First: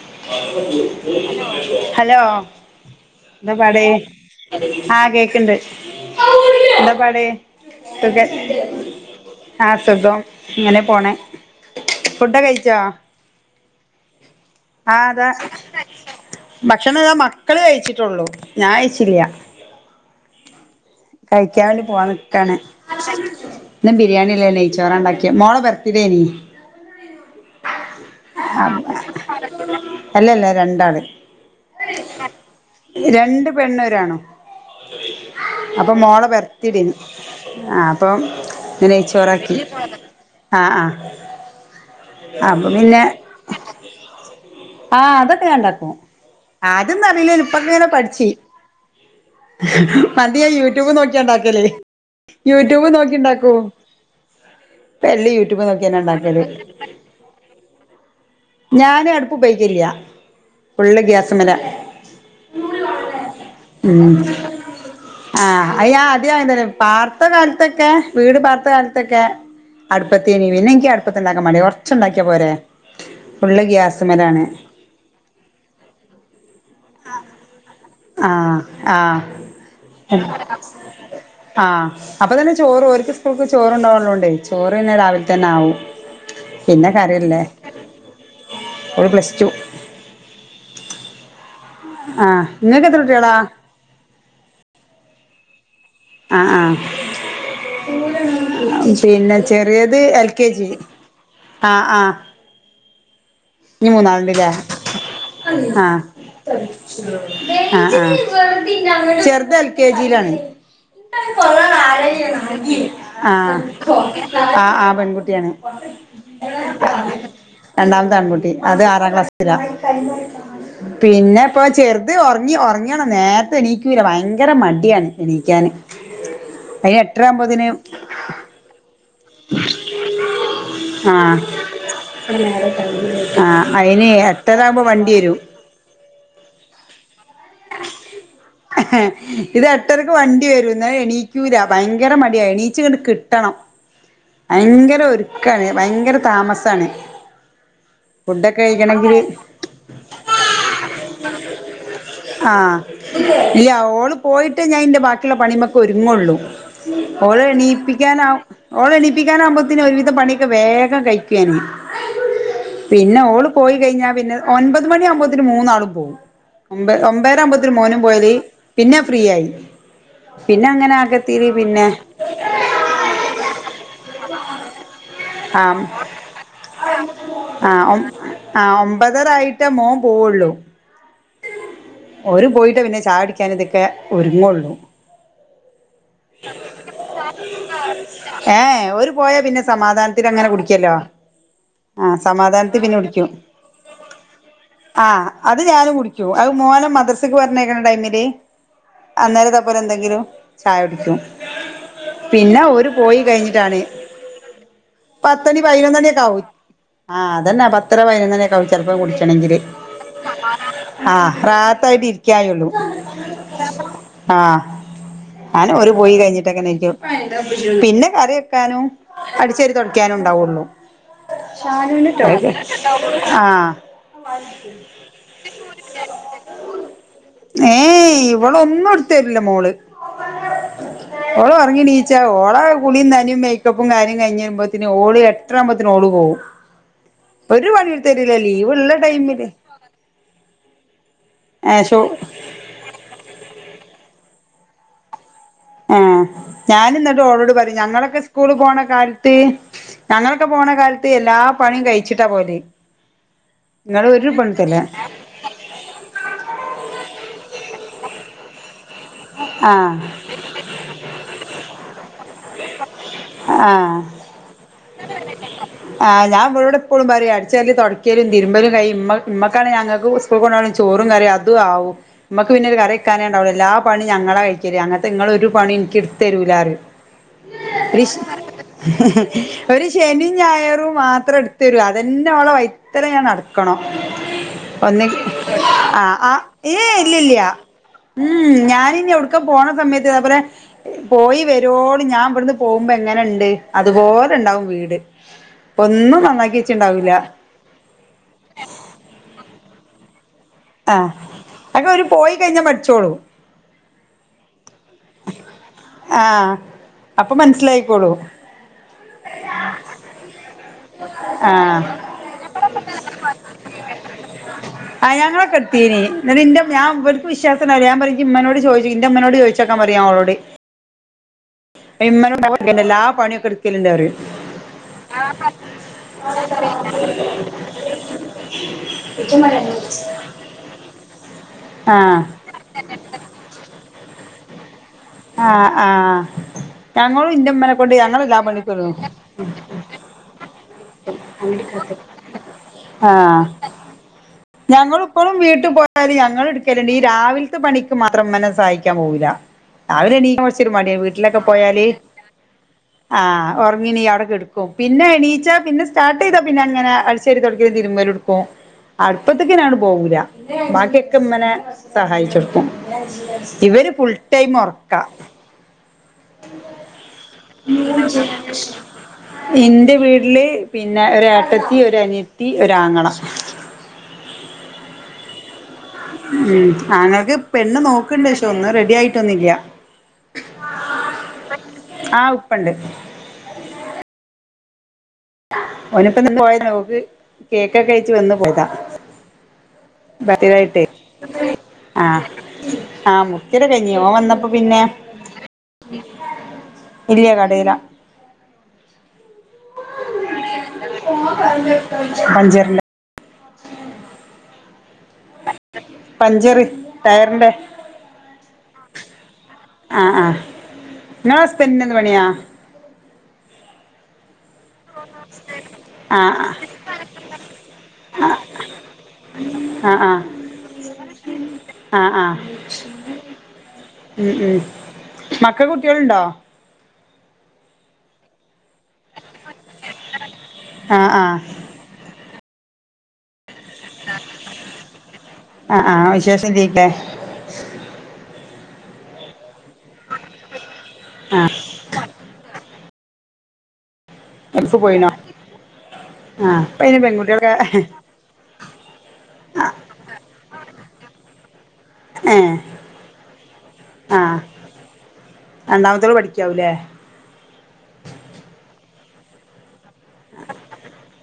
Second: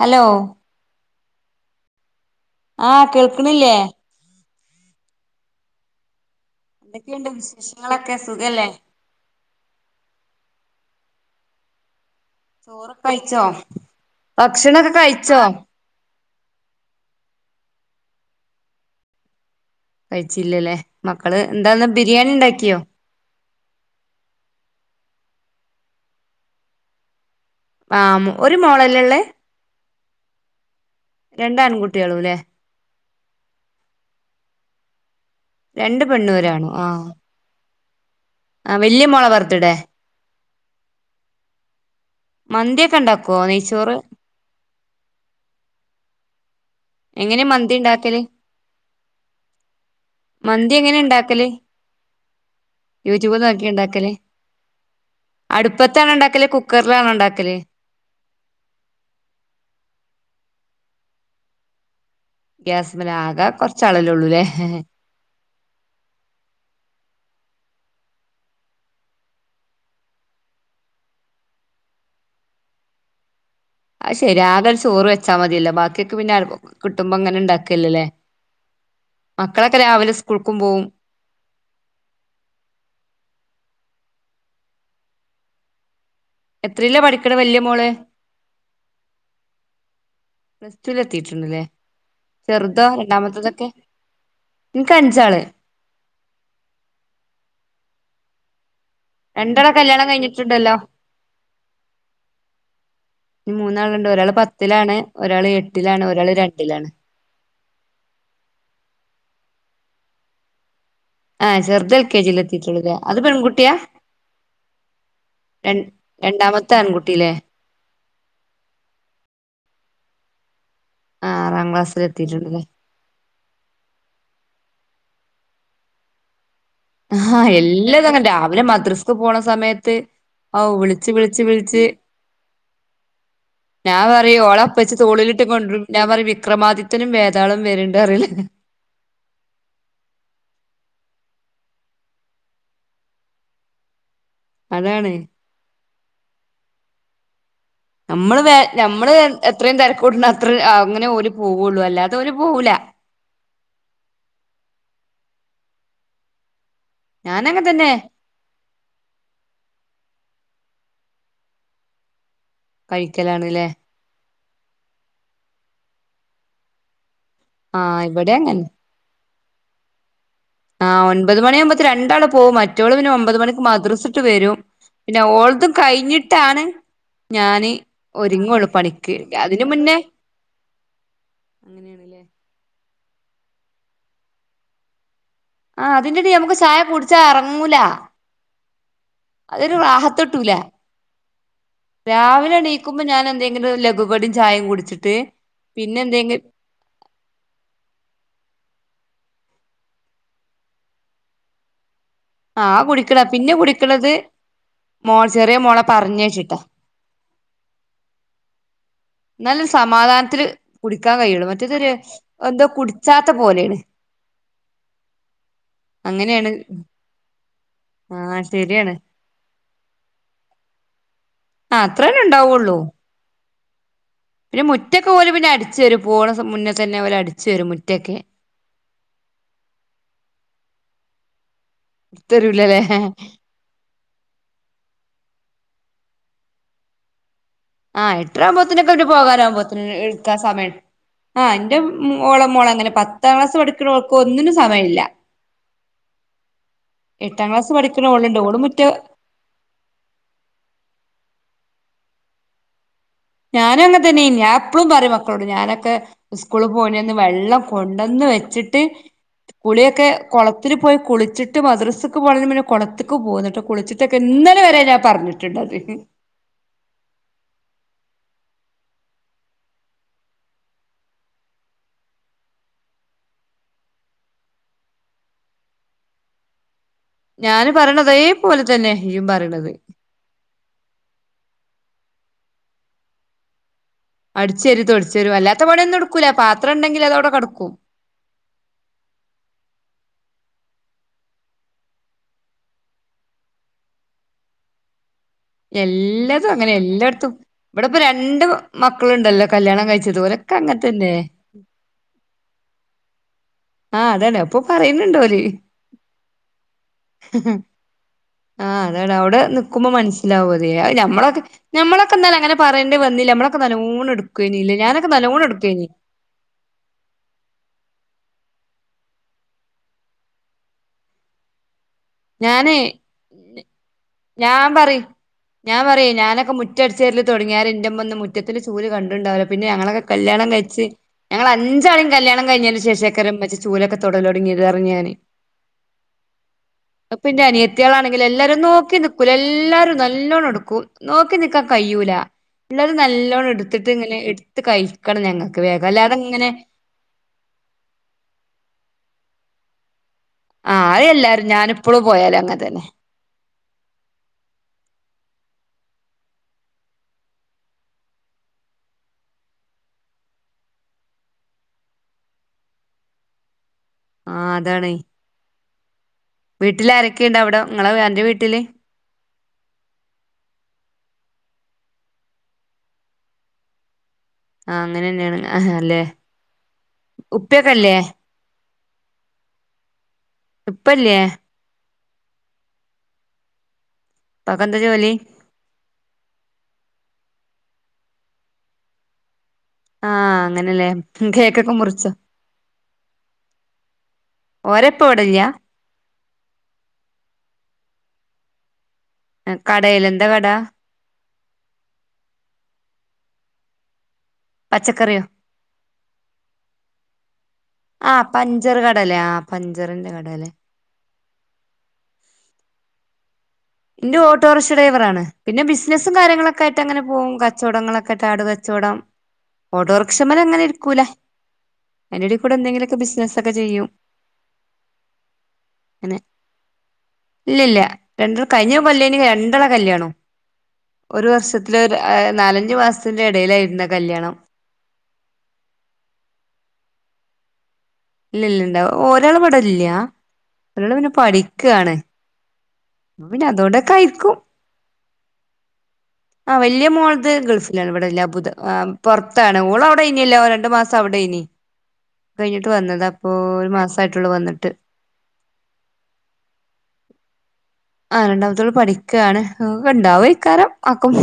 Hello [unintelligible] hello. ആഹ് എന്താ കേക്ക്‌ണില്ലേ? പാട് ആഹ് കേക്ക്‌ണ്ട്. ന്താപാട് എന്തൊക്കെയുണ്ട് വിശേഷങ്ങളൊക്കെ സുഖ സുഖല്ലേ ആ സുഖം ഇങ്ങനെ പോണ് ചോറൊക്കഴിച്ചോ? ആതാ ഭക്ഷണതാ മക്കള് കഴിച്ച് ട്ടൊള്ളു ഞായ്ച്ചില്ല. കഴിച്ചില്ലല്ലേ മക്കള് എന്താന്ന് പോവാൻ നിക്കാണ് ബിരിയാണിണ്ടാക്കിയോ? ഇന്ന് ബിരിയാണില്ല നെയ്‌ച്ചോറാണ്ടാക്കിയ മോളെ ബർത്തിഡേനീ. ആഹ് ഒരു ആ മോളല്ലേ ഉള്ളേ അല്ലല്ല രണ്ടാൾ. രണ്ട് ആൺകുട്ടികളുല്ലേ രണ്ട് പെണ്ണൊരാണും. അപ്പൊ രണ്ട് മോളെ പെണ്ണും ഒരാണും ബർത്തീടെനി ആഹ് ആ അപ്പൊ ആഹ് വല്യ മോളെ ഇന്നയിച്ചോറാക്കി. ബർത്ത്ഡേ ആ ആ. മന്തിക്കെണ്ടാക്കോ നെയ്ച്ചോറ് ആഹ് അതൊക്കെ ഞാണ്ടാക്കും ആതൊന്നും അറിലേനു എങ്ങനെ ഇപ്പൊടത്ത് മന്തി ഉണ്ടാക്കല് ഞാനപഠിച്. മന്തി ഞാൻ യൂട്യൂബ് എങ്ങനെ ഉണ്ടാക്കല് നോക്കിയണ്ടാക്കല്. YouTube YouTube നോക്കിണ്ടാക്കോ? നോക്കി ഉണ്ടാക്കല് ഇപ്പേല്ലം യൂട്യൂബ് അടുപ്പത്താണോ നോക്കിന്നെണ്ടാക്കല്. ഉണ്ടാക്കല് കുക്കറിലാണോ ഉണ്ടാക്കല് ഞാനടുപ്പുപയൊയ്ക്കല്ല്യ ഫുള്ള് ഗ്യാസ്മല ഗ്യാസ്മല ആക കൊറച്ചാളല്ലേള്ളൂല്ലേ? ആഹ് അയ്യ ആദ്യ യന്തൊരു പാർത്ത കാലത്തൊക്കെ വീട് പാർത്ത കാലത്തൊക്കെ അടുപ്പത്തിേനി പിന്നെ ഇൻക്ക് അടുപ്പത്ത്ണ്ടാക്കാൻ മടിയ കൊറച്ചണ്ടാക്കിയാ പോരെ. ഫുള്ള് ആ ഗ്യാസ്മ്മലാണ് ശര്യാ ആകെ ചോറ് വെച്ചാ മതില്ലോ ബാക്കിക്കെ പിന്നെ കിട്ടുമ്പോങ്ങനെ ഇണ്ടാക്കല്ലേ. ആഹ് ആഹ്. രാവിലെ സ്കൂൾക്കും പോവും ആഹ അപ്പൊതന്നെ ചോറ് ഒര്ക്ക് സ്കൂൾക്ക് ചോറണ്ടാവ ചോറ് ന്നെ രാവിൽത്തന്നെ ആവും. പിന്നെ എത്രീല പഠിക്കണ് കാര്യല്ലേ വല്യ മോള്? ഓള് പ്ലസ് ടു പ്ലസ്ടുലെത്തിട്ടുണ്ട്ല്ലേ ആഹ് ചെർതോ ഇങ്ങക്ക് എത്ര കുട്ടികളാ രണ്ടാമത്തതൊക്കെ? എനക്ക് അഞ്ചാള് ആ ആ പിന്നെ രണ്ടാളെ ചെറിയത് കല്യാണം എൽ കെ ജി കഴിഞ്ഞിട്ടുണ്ടല്ലോ ല് ആ ആ ഇനി മൂന്നാളുണ്ട് ഒരാള് മൂന്നാള്ണ്ട്ല്ലേ പത്തിലാണ് ഒരാള് ആ എട്ടിലാണ് ഒരാള് രണ്ടിലാണ് ആ ആ ചെറുത് എൽ കെ ജിയിലാണെ ആഹ് ചെറുത് എൽ കെ ജിയിൽ എത്തിയിട്ടുള്ളൂല്ലേ അത് ആ പെൺകുട്ടിയാ ആ ആ പെൺകുട്ടിയാണ് ര രണ്ടാമത്തെ ആൺകുട്ടില്ലേ രണ്ടാമത്തെ ആൺകുട്ടി അത് ആറാം ക്ലാസിലാ ആഹ് പിന്നെ ഇപ്പ ആറാം ക്ലാസ്സിൽ ചെറുത് ഉറങ്ങി എത്തിയിട്ടുണ്ടല്ലേ ഉറങ്ങിയണ നേരത്തെ എണീക്കുല ഭയങ്കര മടി ട്യാണ് എണീക്കാന് അയിന് എട്ടര ആഹ ആകുമ്പോത്തിന് എല്ലാ തങ്ങെനെ രാവിലെ മദ്രസ്ക്ക് പോണ സമയത്ത് ഔ വിളിച്ചു ആഹ് വിളിച്ചു വിളിച്ചു ആഹ് ഞാൻ അയിന് പറയും എട്ടരാകുമ്പോ ഓള്പ്പച്ചി വണ്ടി വരും തോളിലിട്ട് കൊണ്ട്‌രും ഞാൻ പറയും വിക്രമാദിത്യനും വേതാളും വരുന്നുണ്ട്ന്നു അറിയില്ലേ ഇത് എട്ടരക്ക് വണ്ടി വരുംന്ന് എണീക്കൂല ഭയങ്കര മടിയാ എണീചിങ്ട് കിട്ടണം ഭയങ്കര അതാണ് ഒരുക്കാണ് ഭയങ്കര താമസാണ് നമ്മള് വേ ഫുഡൊക്കെ നമ്മള് കഴിക്കണെങ്കില് എത്രയും തിരക്കൂട്ട അത്ര അങ്ങനെ ഓര് പോവുള്ളു അല്ലാതെ ഓര് പോകൂല ആഹ് ഇല്ല ഓള് പോയിട്ട് ഞാൻ ഇന്റെ ബാക്കിയുള്ള പണിമൊക്കെ ഒരുങ്ങുള്ളു ഓള ഞാനങ്ങനെ തന്നെ എണീപ്പിക്കാനഓ എണീപ്പിക്കാനാവുമ്പാതെനും ഒരുവിധ പണി വേഗം കഴിക്കുവെനും പിന്നെ ഓള് കഴിക്കലാണ്ല്ലേ പോയി കഴിഞ്ഞാ പിന്നെ ഒൻമ്പത് മണിയ ആകുമ്പോത്തേനും മൂന്നാളും പോകും ഒമ്പ ഒമ്പ് നേരമ്പാതെനും മോനും ആഹ് പോയാലേ ഇവിടെ അങ്ങനെ പിന്നെ ഫ്രീ ആയി പിന്നെ ആ അങ്ങനെ ഒൻമ്പത് ആകത്തിരി പിന്നെ മണിയാകുമ്പതേനും രണ്ടാളും പോകും മറ്റോള് പിന്നെ ഒമ്പത് മണിക്ക് മദ്രസട്ട് വരും പിന്നെ ഓൾതും ആഹ് കഴിഞ്ഞിട്ടാണ് ഞാന് ആഹ് ഒ ഒരുങ്ങോള്ളൂ ആഹ് പണിക്ക് ഒമ്പതര അതിന് ആയിട്ടേ മോൻ മുന്നേ പോവുള്ളൂ അങ്ങനെയണല്ലേ ഓര് പോയിട്ടേ പിന്നെ ചായുടിക്കാൻ ഇതൊക്കെ ഒരുങ്ങോള്ളൂ ആഹ് അതിന്റെടി നമുക്ക് ചായ കുടിച്ചാ എറങ്ങൂല ഏ ഓര് പോയാ പിന്നെ അതൊരു സമാധാനത്തില റാഹത്ത്ട്ടൂല അങ്ങനെ കുടിക്യല്ലോ ആ രാവിലെ സമാധാനത്തില് പിന്നെ എണീക്കുമ്പോ ഞാൻ കുടിക്കും എന്തെങ്കിലും ലഘുകടിം ചായയും ആ കുടിച്ചിട്ട് അത് ഞാനും പിന്നെ കുടിക് എന്തെങ്കി അത് മോന് മദ്രസക്ക് പറഞ്ഞേയ്ക്കണ ടൈമില് അന്നേര തയിന്റപ്പരം എന്തെങ്കിലും ചായ കുടിയിക്കും പിന്നെ ആ ഓര് കുടിക്കണ പോയി പിന്നെ കഴിഞ്ഞിട്ടാണ് കുടിക്കണത് മോ ചെറിയ പത്തണി മോളെ പയിനൊന്നണിയൊക്കെ ആവും പറഞ്ഞയച്ചിട്ടാ ആഹ അതന്നെ പത്ത്രര പയിനൊന്നണി തന്നെക്കാവും ചെലപ്പം കുടിച്ക്കണെങ്കില് എന്നാലൊരു സമാധാനത്തില് കുടിക്കാൻ ആഹ് കഴിയുള്ളൂ മറ്റേതൊരു റാത്തായിട്ട് എന്തോ ഇരിക്കായള്ളൂ കുടിച്ചാത്ത പോലെയാണ് ആ ആന് ഒരു പോയി അങ്ങനെയാണ് കഴിഞ്ഞിട്ടെക്കെ എണീക്കു പിന്നെ കറി ആഹ് വെക്കാനും ശരിയാണ് അടിച്ചാരി തൊടക്കാനും ഉണ്ടാവുള്ളു ആ അത്രന്നെ ഷാനുന്ട്ടോ ഉണ്ടാവുള്ളൂ ആ മുറ്റൊക്കെ ഓര് പിന്നെ അടിച്ചു അടിച്ചേരും പോണ മുന്നെ തന്നെ അവര് അടിചേരും ഏയ് മുറ്റൊക്കെ ഇവളൊന്നും എടുത്തരില്ല മോള് [unintelligible] ഓള് ഉറങ്ങിണീച്ചു ഓള എടുത്തരൂലല്ലേ കുളിയും നനേം മേക്കപ്പും കാര്യം കഴിഞ്ഞഞ് വരുമ്പോതേനും ഓള് എത്രാമ്പതേനും ഓള് പോവും ഒരു പണീം ആഹ് എടുത്തരില്ല എട്ടരാവുമ്പോത്തിനൊക്കെ ലീവള്ള അവര് ടൈമില് പോകാനാവുമ്പോത്തിന് എടുക്കാൻ സമയം ആഹ് എന്റെ ഏഹ് ഷോ ഓള മോള അങ്ങനെ പത്താം ക്ലാസ് പഠിക്കുണോൾക്ക് ഒന്നിനും സമയില്ല ആ ഞാനിന്നിട്ട് ഓടോട് ക്ലാസ് പറയും പഠിക്കുന്ന ഞങ്ങളൊക്കെ ഓളുണ്ട് സ്കൂള് ഓള് പോണ മുറ്റ കാലത്ത് ഞങ്ങളൊക്കെ പോണ കാലത്ത് എല്ലാ പണിയും കഴിച്ചിട്ടാ പോല് ഞാനും അങ്ങനെ തന്നയെയാ ഞാ എപ്പഴും പറയും മക്കളോട് ഞാനൊക്കെ സ്കൂള് പോയി വെള്ളം കൊണ്ടന്ന് വെച്ചിട്ട് ആഹ് കുളിയൊക്കെ കൊളത്തിലു പോയി കുളിച്ചിട്ട് മദ്രസ്സ് പോ പിന്നെ കൊളത്തക്ക് പോന്നിട്ട് ആഹ് കുളിച്ചിട്ടൊക്കെ ഇന്നല വരെ ഞാൻ പറഞ്ഞിട്ടുണ്ട്ത് അടിച്ചുവരല് തോടക്കല് തിരുമ്പലുംകയ്യും മ്മ മ്മക്കണേൽ ഞങ്ങൾക്കും സ്കൂൾക്ക് കൊണ്ടാവാൻള്ളെ ചോറും കറീം അതും ആവും മ്മക്ക് പിന്നെരു കറിവെക്കാനെ എല്ലാ പണീം ഞങ്ങള കഴിക്കല് അങ്ങനത്തെ ഇങ്ങൾ ഒരു പണീം ഇനിക്ക് എടുത്തരൂലാറിയും ഞാന് പറയണതേ പോലെ തന്നെ ഇയ്യും പറയണത് ഒരു ശനി ഞായറും മാത്രം എടുത്തരും അതെന്നെ ഓളെ വൈത്തലെ ഞാൻ നടക്കണം അടിച്ചേരി ഒന്നെങ്കി തൊടിച്ചേരും അല്ലാത്ത പണിയൊന്നും ആ എടുക്കൂല ആ പാത്രം ഏ ഉണ്ടെങ്കിൽ അതവിടെ ഇല്ലില്യ കടക്കും ഉം ഞാനിനി എവിടുക്ക പോണ സമയത്ത് അതെപോലെ പോയി വരോളം ഞാൻ അവിട്ന്ന് പോവുമ്പോ എങ്ങനെണ്ട് അതുപോലെണ്ടാവും വീട് ഒന്നും എല്ലാതും നന്നാക്കി അങ്ങനെ വെച്ചിണ്ടാവൂല എല്ലാട്ത്തും ഇവിടെ ഇപ്പ രണ്ട് മക്കളുണ്ടല്ലോ കല്യാണം കഴിച്ചതോരെ ആ അക്കെ ഒര് പോയി കഴിഞ്ഞാ പഠിച്ചോളും ആ അതാണ് അപ്പൊ പറയ്ണ് ണ്ടോര് ആ അപ്പൊ മനസ്സിലായിക്കോളും ആ അതണ് അവിടെ നിക്കുമ്പോ മനസ്സിലാവും അതോ ഞമ്മളൊക്കെ ആ ഞമ്മളൊക്കെ എാന്നാലും അങ്ങനെ പറയേണ്ടി വ ന്നില്ല നമ്മളൊക്കെ നല്ലോണ എടുക്കെനിലെ ഞാനൊക്കെ നല്ലൊണെടു നെടുക്കെഞ്ഞി ന്നട്ട് ന്റെ ഞാ ഇവല്ക്ക് വിശ്വാസം ഞാൻ പറയും ഇയ്യ് ഇമ്മനോട് ചോദിചോ ഇന്റെമ്മനോട് ചോയിച്ചോക്കാൻ പറയും ഞാനൊളോട് ഇമ്മനെ ഞാന് [inaudible] എല്ലാ പണിയൊക്കെ എടുക്കലിണ്ടെറിയും ഞാൻ പറയും ഞാൻ പറയും ഞാനൊക്കെ മുറ്റടിചവാരൽ തുടങ്ങിയാരെ ന്റെ മ്മന്നും മുറ്റത്തിൽചൂൽ കണ്ട്ണ്ടാവൂല പിന്നെ ഞങ്ങളൊക്കെ കല്യാണം കയിഞ്ഞാരെ ച്ചി ഞങ്ങളെ അഞ്ചാളിം ആഹ് കല്യാണം കഴിഞ്ഞേന്റെ ശേഷക്കാരം ഇമ്മച്ചി ചൂലൊക്കെ തൊടലൊട്ങ്ങിത് ആഹ് ആഹ് ഇപ്പൊ ഞങ്ങളും ഇന്റെ ഇമ്മനെക്കൊണ്ട് ഞങ്ങള് അനിയത്തിയാളാണെങ്കില് എല്ലാ എല്ലാരും പണി നോക്കി നിക്കൂല എല്ലാരും [unintelligible] നല്ലോണം എടുക്കും നോക്കി നിക്കാൻ കയ്യൂലാ ഇള്ളത് നല്ലോണെട്ത്തിട്ട് ഇങ്ങനെ എട് ഞങ്ങളും ഇപ്പളും വീട്ട് പോയാല് ഞങ്ങള് ഇട്ക്കല്ണ്ട് ഈ രാവില്ത്തെ പണിക്ക് മാത്രം ഇമ്മനെ സഹായിക്ക്യാ ൻ പോവൂല രാവിലെ എണീക്കാൻ കൊറ്ച്ചൊര് ആഹ് മടി അത് വീട്ടിലൊക്കെ എല്ലാരും പോയാല് ഞാനിപ്പളും പോയാലും അങ്ങനെ തന്നെ ആഹ് ഒറങ്ങിനീ അവടെ കെട്ക്കും പിന്നെ എണീ ച്ചാ പിന്നെ സ്റ്റാർട്ടെയ്താ പിന്നെ അങ്ങനെ അടിച്ചേരി തൊടക്കല് തിരുമ്പലെട്ക്കും അട്പ്പത്ത്ക്ക് പിന്നെയാട് പോവൂല്ല ബാക്കിയൊക്കെ ഇമ്മനെ സഹായിച്ചൊട്ക്കും ഇവര് ഫുൾ ആഹ് ടൈം അതാണ് ഒറക്കാ വീട്ടിൽ ആരൊക്കെയുണ്ട് അവിടെ നിങ്ങളെ അന്റെ വീട്ടില് ഇന്റെ വീട്ടില് പി ന്നെ ഒരേട്ടത്തി ഒരനിയത്തി ഒരാങ്ങള അങ്ങനെന്നേണ് ആഹ് ഹാ ഉം ആങ്ങൾക്ക് പെണ്ണ് നോക്ക്ണ്ട് പക്ഷേ ഒന്നും റെഡിയായിട്ടൊന്നില്ല ഇപ്പല്ലേ ആഹ് ഉപ്പണ്ട് ഇപ്പാക്കന്ത ജോലി ഓന്പ്പന്ന് നിന്ന് പോയതാണ് ഓള്ക്ക് കേക്കെക്കായിട്ട് വന്ന് പോയതാ ആഹ് ബർത്ത് ഡേ ആയിട്ടേ അങ്ങനെല്ലേ കേക്കൊക്കെ മുറിച്ചോ ആഹ് ആഹ് മുറിക്കല് കഴിഞ്ഞ് ഓന് വന്നപ്പോ പിന്നെ ഓരപ്പ ഇവിടില്ല ഇല്ല്യാ കടേലാ കടയിന്താ കട [unintelligible] പഞ്ചർന്റെ പഞ്ചറി ആ പഞ്ചർ കടല്ലേ ആ പഞ്ചറിന്റെ കടല്ലേ ങളെ ഹസ്ബന്റ്നെന്തു പണിയാ ന്റെ ഓ ഓട്ടോറിക്ഷ ഡ്രൈവറാണ് പിന്നെ ബിസിനസ്സും ആ കാര്യങ്ങളൊക്കെ ആയിട്ടങ്ങനെ പോവും കച്ചവടങ്ങളൊക്കെ ആ ആടു കച്ചവടം ആ ആ ഓട്ടോറിക്ഷമെലങ്ങനെ ഇരിക്കൂല ആ ആ അയിന്റെടി കൂടെന്തെങ്കിലോക്കെ ബിസിനസ്സൊക്കെ ചെയ്യും. മക്കക്ക് കുട്ട്യോളുണ്ടോ ഇല്ല ഇല്ല രണ്ടര കഴിഞ്ഞു ല് രണ്ടാൾടെ കല്യാണം ആ ആ ഒരുവർഷത്തിലെ നാലഞ്ചു മാസത്തിന്റെ ഇടയിലായിരുന്നു ആഹ് ആഹ് വിശേഷം [unintelligible] ഇല്ല ഇല്ല ഇല്ല ഒരാളിവടെ ഇല്ലാ ഒരാളെ പിന്നെ ആ പഠിക്കാണെ പിന്നെ അതുകൊണ്ടക്കെ ഗൾഫിൽ പോയിന ആ വലിയ മോളതെ ഗൾഫിലാണ് ഇവിടെല്ല അബുദാ പുറത്താണ് ഓള് അവിടെ ഇനല്ല രണ്ടു മാസം അവിടെ ഇ ഈ ആഹ് മാസായിട്ടുള്ളൂ ആഹ് വന്നിട്ട് രണ്ടാമത്തോളെ പഠിക്കാവൂല്ലേ ആഹ് രണ്ടാമത്തോള് പഠിക്കുകയാണ് ഉണ്ടാവോക്കാരം ആക്കും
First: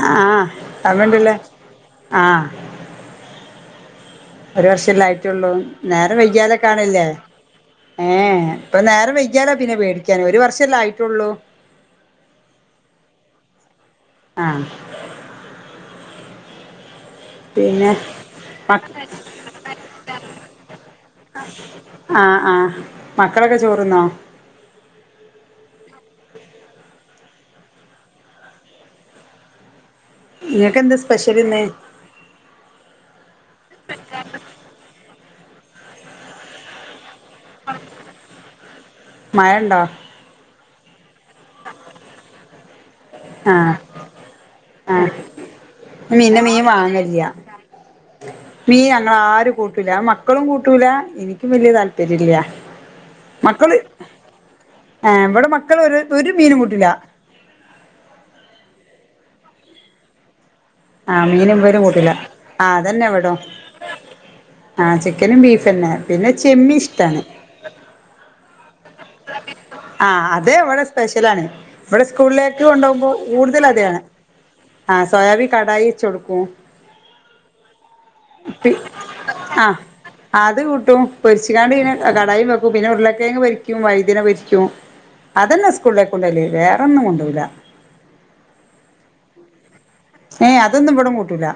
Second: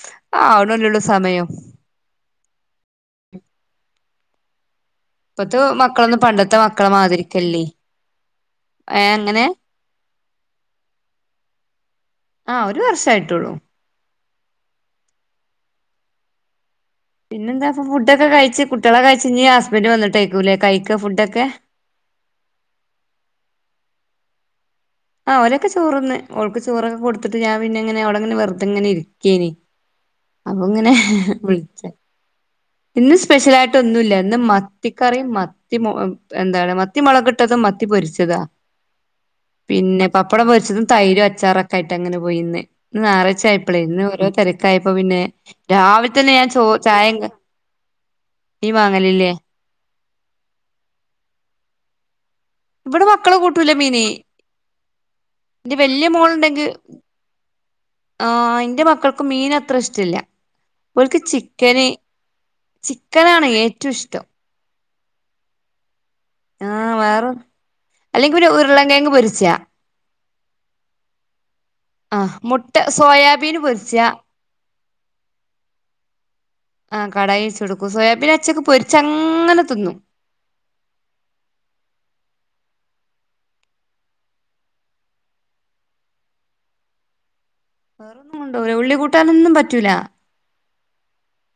ആ ആവണല്ലള്ളൂ ഓർമ്മണ്ടല്ലേ സമയം [inaudible] ഒരു വർഷല്ലേ ആയിട്ടുള്ളൂ ഇപ്പത്തെ നേരെ മക്കളൊന്നും വൈകാലേ പണ്ടത്തെ മക്കളെ കാണില്ലേ മാതിരിക്കല്ലേ ഏ ഇപ്പ ഏ നേരം അങ്ങനെ വൈക്യാലേ പിന്നെ പേടിക്കാനെ ഒരു വർഷല്ലേ ആയിട്ടുള്ളൂ ആഹ് ഒരു വർഷായിട്ടുള്ളൂ ആഹ് പിന്നെ എന്താ ഫുഡൊക്കെ കഴിച്ച് മക് കുട്ടികളെ കഴിച്ച് ഇനി ഹസ്ബൻന്റ് വന്നിട്ടേക്കൂല്ലേ കഴിക്ക ഫുഡൊക്കെ. ആഹ് ആഹ് മക്കളൊക്കെ ചോറ്ന്നോ ആ അവരൊക്കെ ചോറ്ന്ന് അവൾക്ക് ചോറൊക്കെ കൊടുത്തിട്ട് ഞാൻ പിന്നെ ഇങ്ങനെ അവിടെങ്ങനെ വെറുതെങ്ങനെ ഇരിക്കേനി അപ്പൊ നിങ്ങൾക്ക് ഇങ്ങനെ എന്താ സ്പെഷ്യൽ ഇന്ന് വിളിച്ചേ ഇന്ന് സ്പെഷ്യൽ ആയിട്ട് ഒന്നും ഇല്ല ഇന്ന് മത്തിക്കറി മത്തി മു എന്താണ് മത്തി മുളകിട്ടതും മത്തി പൊരിച്ചതാ മഴ ഉണ്ടോ പിന്നെ പപ്പടം പൊരിച്ചതും തൈരും അച്ചാറൊക്ക ആയിട്ട് അങ്ങനെ പോയിന്ന് ഇന്ന് ഞായറാഴ്ച്ച ആഹ് ആയപ്പളെ ഇന്ന് ഓരോ തിരക്കായിപ്പോ ആഹ് പിന്നെ രാവിലെ തന്നെ ഞാൻ ചോ ചായിം ക- മീ ഞങ്ങ ആരും കൂട്ടൂല മക്കളും കൂട്ടൂല എനിക്കും വല്യ താല്പര്യ ഇല്ല ഇവിടെ മക്കള് കൂട്ടൂല മീനി ഏഹ് ഇവിടെ എന്റെ മക്കള് ഒരു വല്യ ഒരു മീനും മോളുണ്ടെങ്കിൽ കൂട്ടില്ല ആ എന്റെ മക്കൾക്ക് മീൻ അത്ര ഇഷ്ടമില്ല അവൾക്ക് ആഹ് മീനും ഇവരും ചിക്കന് കൂട്ടില്ല ആഹ് ചിക്കനാണ് ഏറ്റവും ഇഷ്ടം ആ ചിക്കനും ബീഫ് തന്നെ പിന്നെ ചെമ്മീൻ ആ ഇഷ്ടാണ് വേറെ അല്ലെങ്കിൽ പിന്നെ ഉരുളങ്കങ് പൊരിച്ചാ അതെ ഇവിടെ സ്പെഷ്യലാണ് ഇവിടെ ആഹ് സ്കൂളിലേക്ക് മുട്ട കൊണ്ടുപോകുമ്പോൾ സോയാബീന് കൂടുതൽ അതാണ് പൊരിച്ചാ ആ സോയാബിൻ കടായിച്ചു കൊടുക്കും ആ കടായിച്ചു കൊടുക്കും സോയാബീനാച്ച പൊരിച്ചങ്ങനെ ആ തിന്നും അത് കൂട്ടും പൊരിച്ചുകാണ്ട് പിന്നെ കടായും വെക്കും പിന്നെ ഉരുളൊക്കെഴങ്ങ് പൊരിക്കും ക്കും വഴുതന വെക്കും അതന്നെ സ്കൂളിലേക്ക് കൊണ്ടു പോകല് വേറൊന്നും കൊണ്ടു പോകില്ല വേറൊന്നും കൊണ്ടുപോകില്ല ഉള്ളി കൂട്ടാനൊന്നും പറ്റൂല ഏയ് അതൊന്നും ഇവിടം കൂട്ടൂല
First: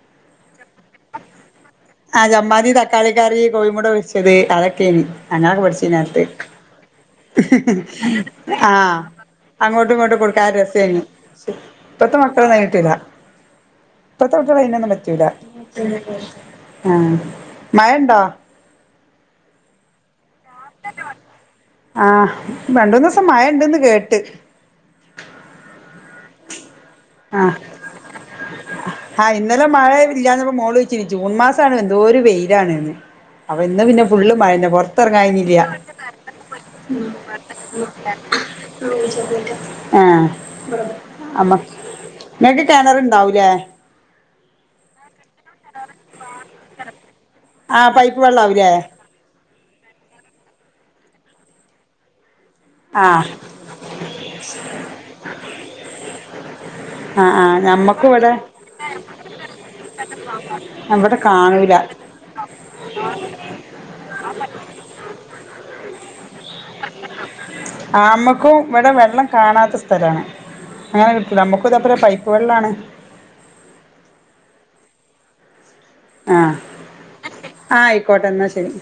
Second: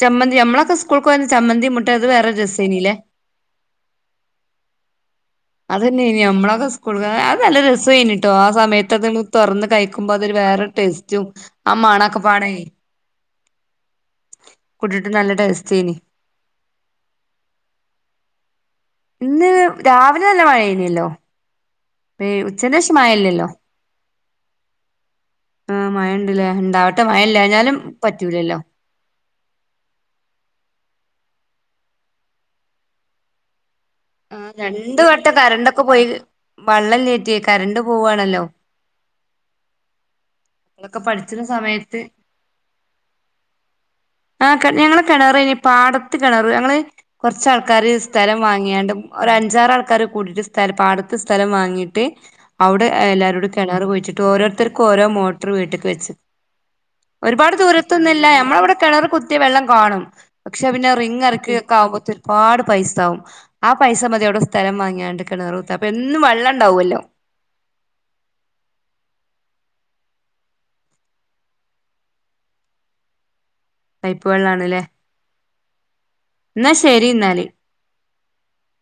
ചമ്മന്തി നമ്മളൊക്കെ സ്കൂൾക്ക് പോയത് ചമ്മന്തി മുട്ട അത് ആ വേറെ ചമ്മന്തി രസേനില്ലേ തക്കാളിക്കറി കോഴിമുട്ട പൊരിച്ചത് അതൊക്കെയാണ് ഞങ്ങളൊക്കെ പഠിച്ച അതന്നെനി നേത്ത് നമ്മളൊക്കെ സ്കൂൾക്ക് അത് നല്ല രസേനിട്ടോ ആ സമയത്ത് അത് തുറന്ന് അങ്ങോട്ടും കഴിക്കുമ്പോ ഇങ്ങോട്ടും അതൊരു കൊടുത്ത് വേറെ രസായിരുന്നു ടേസ്റ്റും ആ ഇപ്പത്തെ മണൊക്കെ പാടെ മക്കളൊന്നും അതിന് പറ്റൂല ഇപ്പളത്തെ കുട്ടികളെ അതിനൊന്നും കൂട്ടിട്ട് പറ്റൂല നല്ല ടേസ്റ്റേനി ആ മഴണ്ടോ ഇന്ന് രാവിലെ നല്ല മഴയായിരുന്നല്ലോ ആ രണ്ടൂ മൂന്ന് ദിവസം മഴ ഉണ്ടെന്ന് കേട്ട് ആ മഴ ഉണ്ട് ലേ ഉണ്ടാവട്ടെ ആ മഴല്ലാഞ്ഞാലും പറ്റൂലല്ലോ ആ ഇന്നലെ മഴ ഇല്ലന്നപ്പോ മോള് ജൂൺ മാസാണ് എന്തോ ഒരു വെയിലാണ്ന്ന് ഇന്ന് പിന്നെ ഫുള്ള് മഴന്നെ രണ്ട് പുറത്തിറങ്ങാൻ വട്ടം കഴിഞ്ഞില്ല കരണ്ടൊക്കെ പോയി വള്ളല്ലേറ്റെ കരണ്ട് പോവാണല്ലോ ആഹ് [inaudible] ഇങ്ങക്ക് കെണറ്ണ്ടാവൂലേ ആ ഞങ്ങളെ കിണറ് ഇനി പാട കിണ ഞങ്ങൾ കൊറച്ച ആൾക്കാർ ആഹ് പൈപ്പ് സ്ഥലം വെള്ളാവൂലേ വാങ്ങിയാണ്ട്ഞ്ച് പഞ്ചാറ ആൾക്കാര് കൂടിയിട്ട് സ്ഥ പാടത്ത് സ്ഥലം വാങ്ങിയിട്ട് അവിടെ ആഹ് എല്ലാരോടും കിണർ പോഴിച്ചിട്ട് ഓരോരുത്തർക്കും ഓരോ മോട്ടർ വീട്ടിലക്ക് വെച്ച ആഹ് ഒരുപാട് ആഹ് ഞമ്മക്ക് ദൂരത്തൊന്നുംല്ലല്ല ഇവടെ നഞമ്മള ഇവിടെ കിണർ കുത്തിയ വെള്ളം കാണും പക്ഷെ പിന്നെ ഇവടെ റിങ് കാണൂല ഇറക്കിക്ക ആകുമ്പോത്ത ഒരുപാട് പൈസാവും ആ പൈസ മതി അവിടെ സ്ഥലം വാങ്ങിയാണ്ട് കിണർ കുത്ത അപ്പൊ എന്നും വെള്ളം ഉണ്ടാവുമല്ലോ നമ്മുക്കും ഇവിടെ വെള്ളം കാണാത്ത സ്ഥലാണ് അങ്ങനെ കി നമ്മുക്ക് ഇതപറേ പൈപ്പ് വെള്ളാണ് പൈപ്പുവെള്ളാണല്ലേ ആ ആ ആയിക്കോട്ടെ എന്നാ ശരി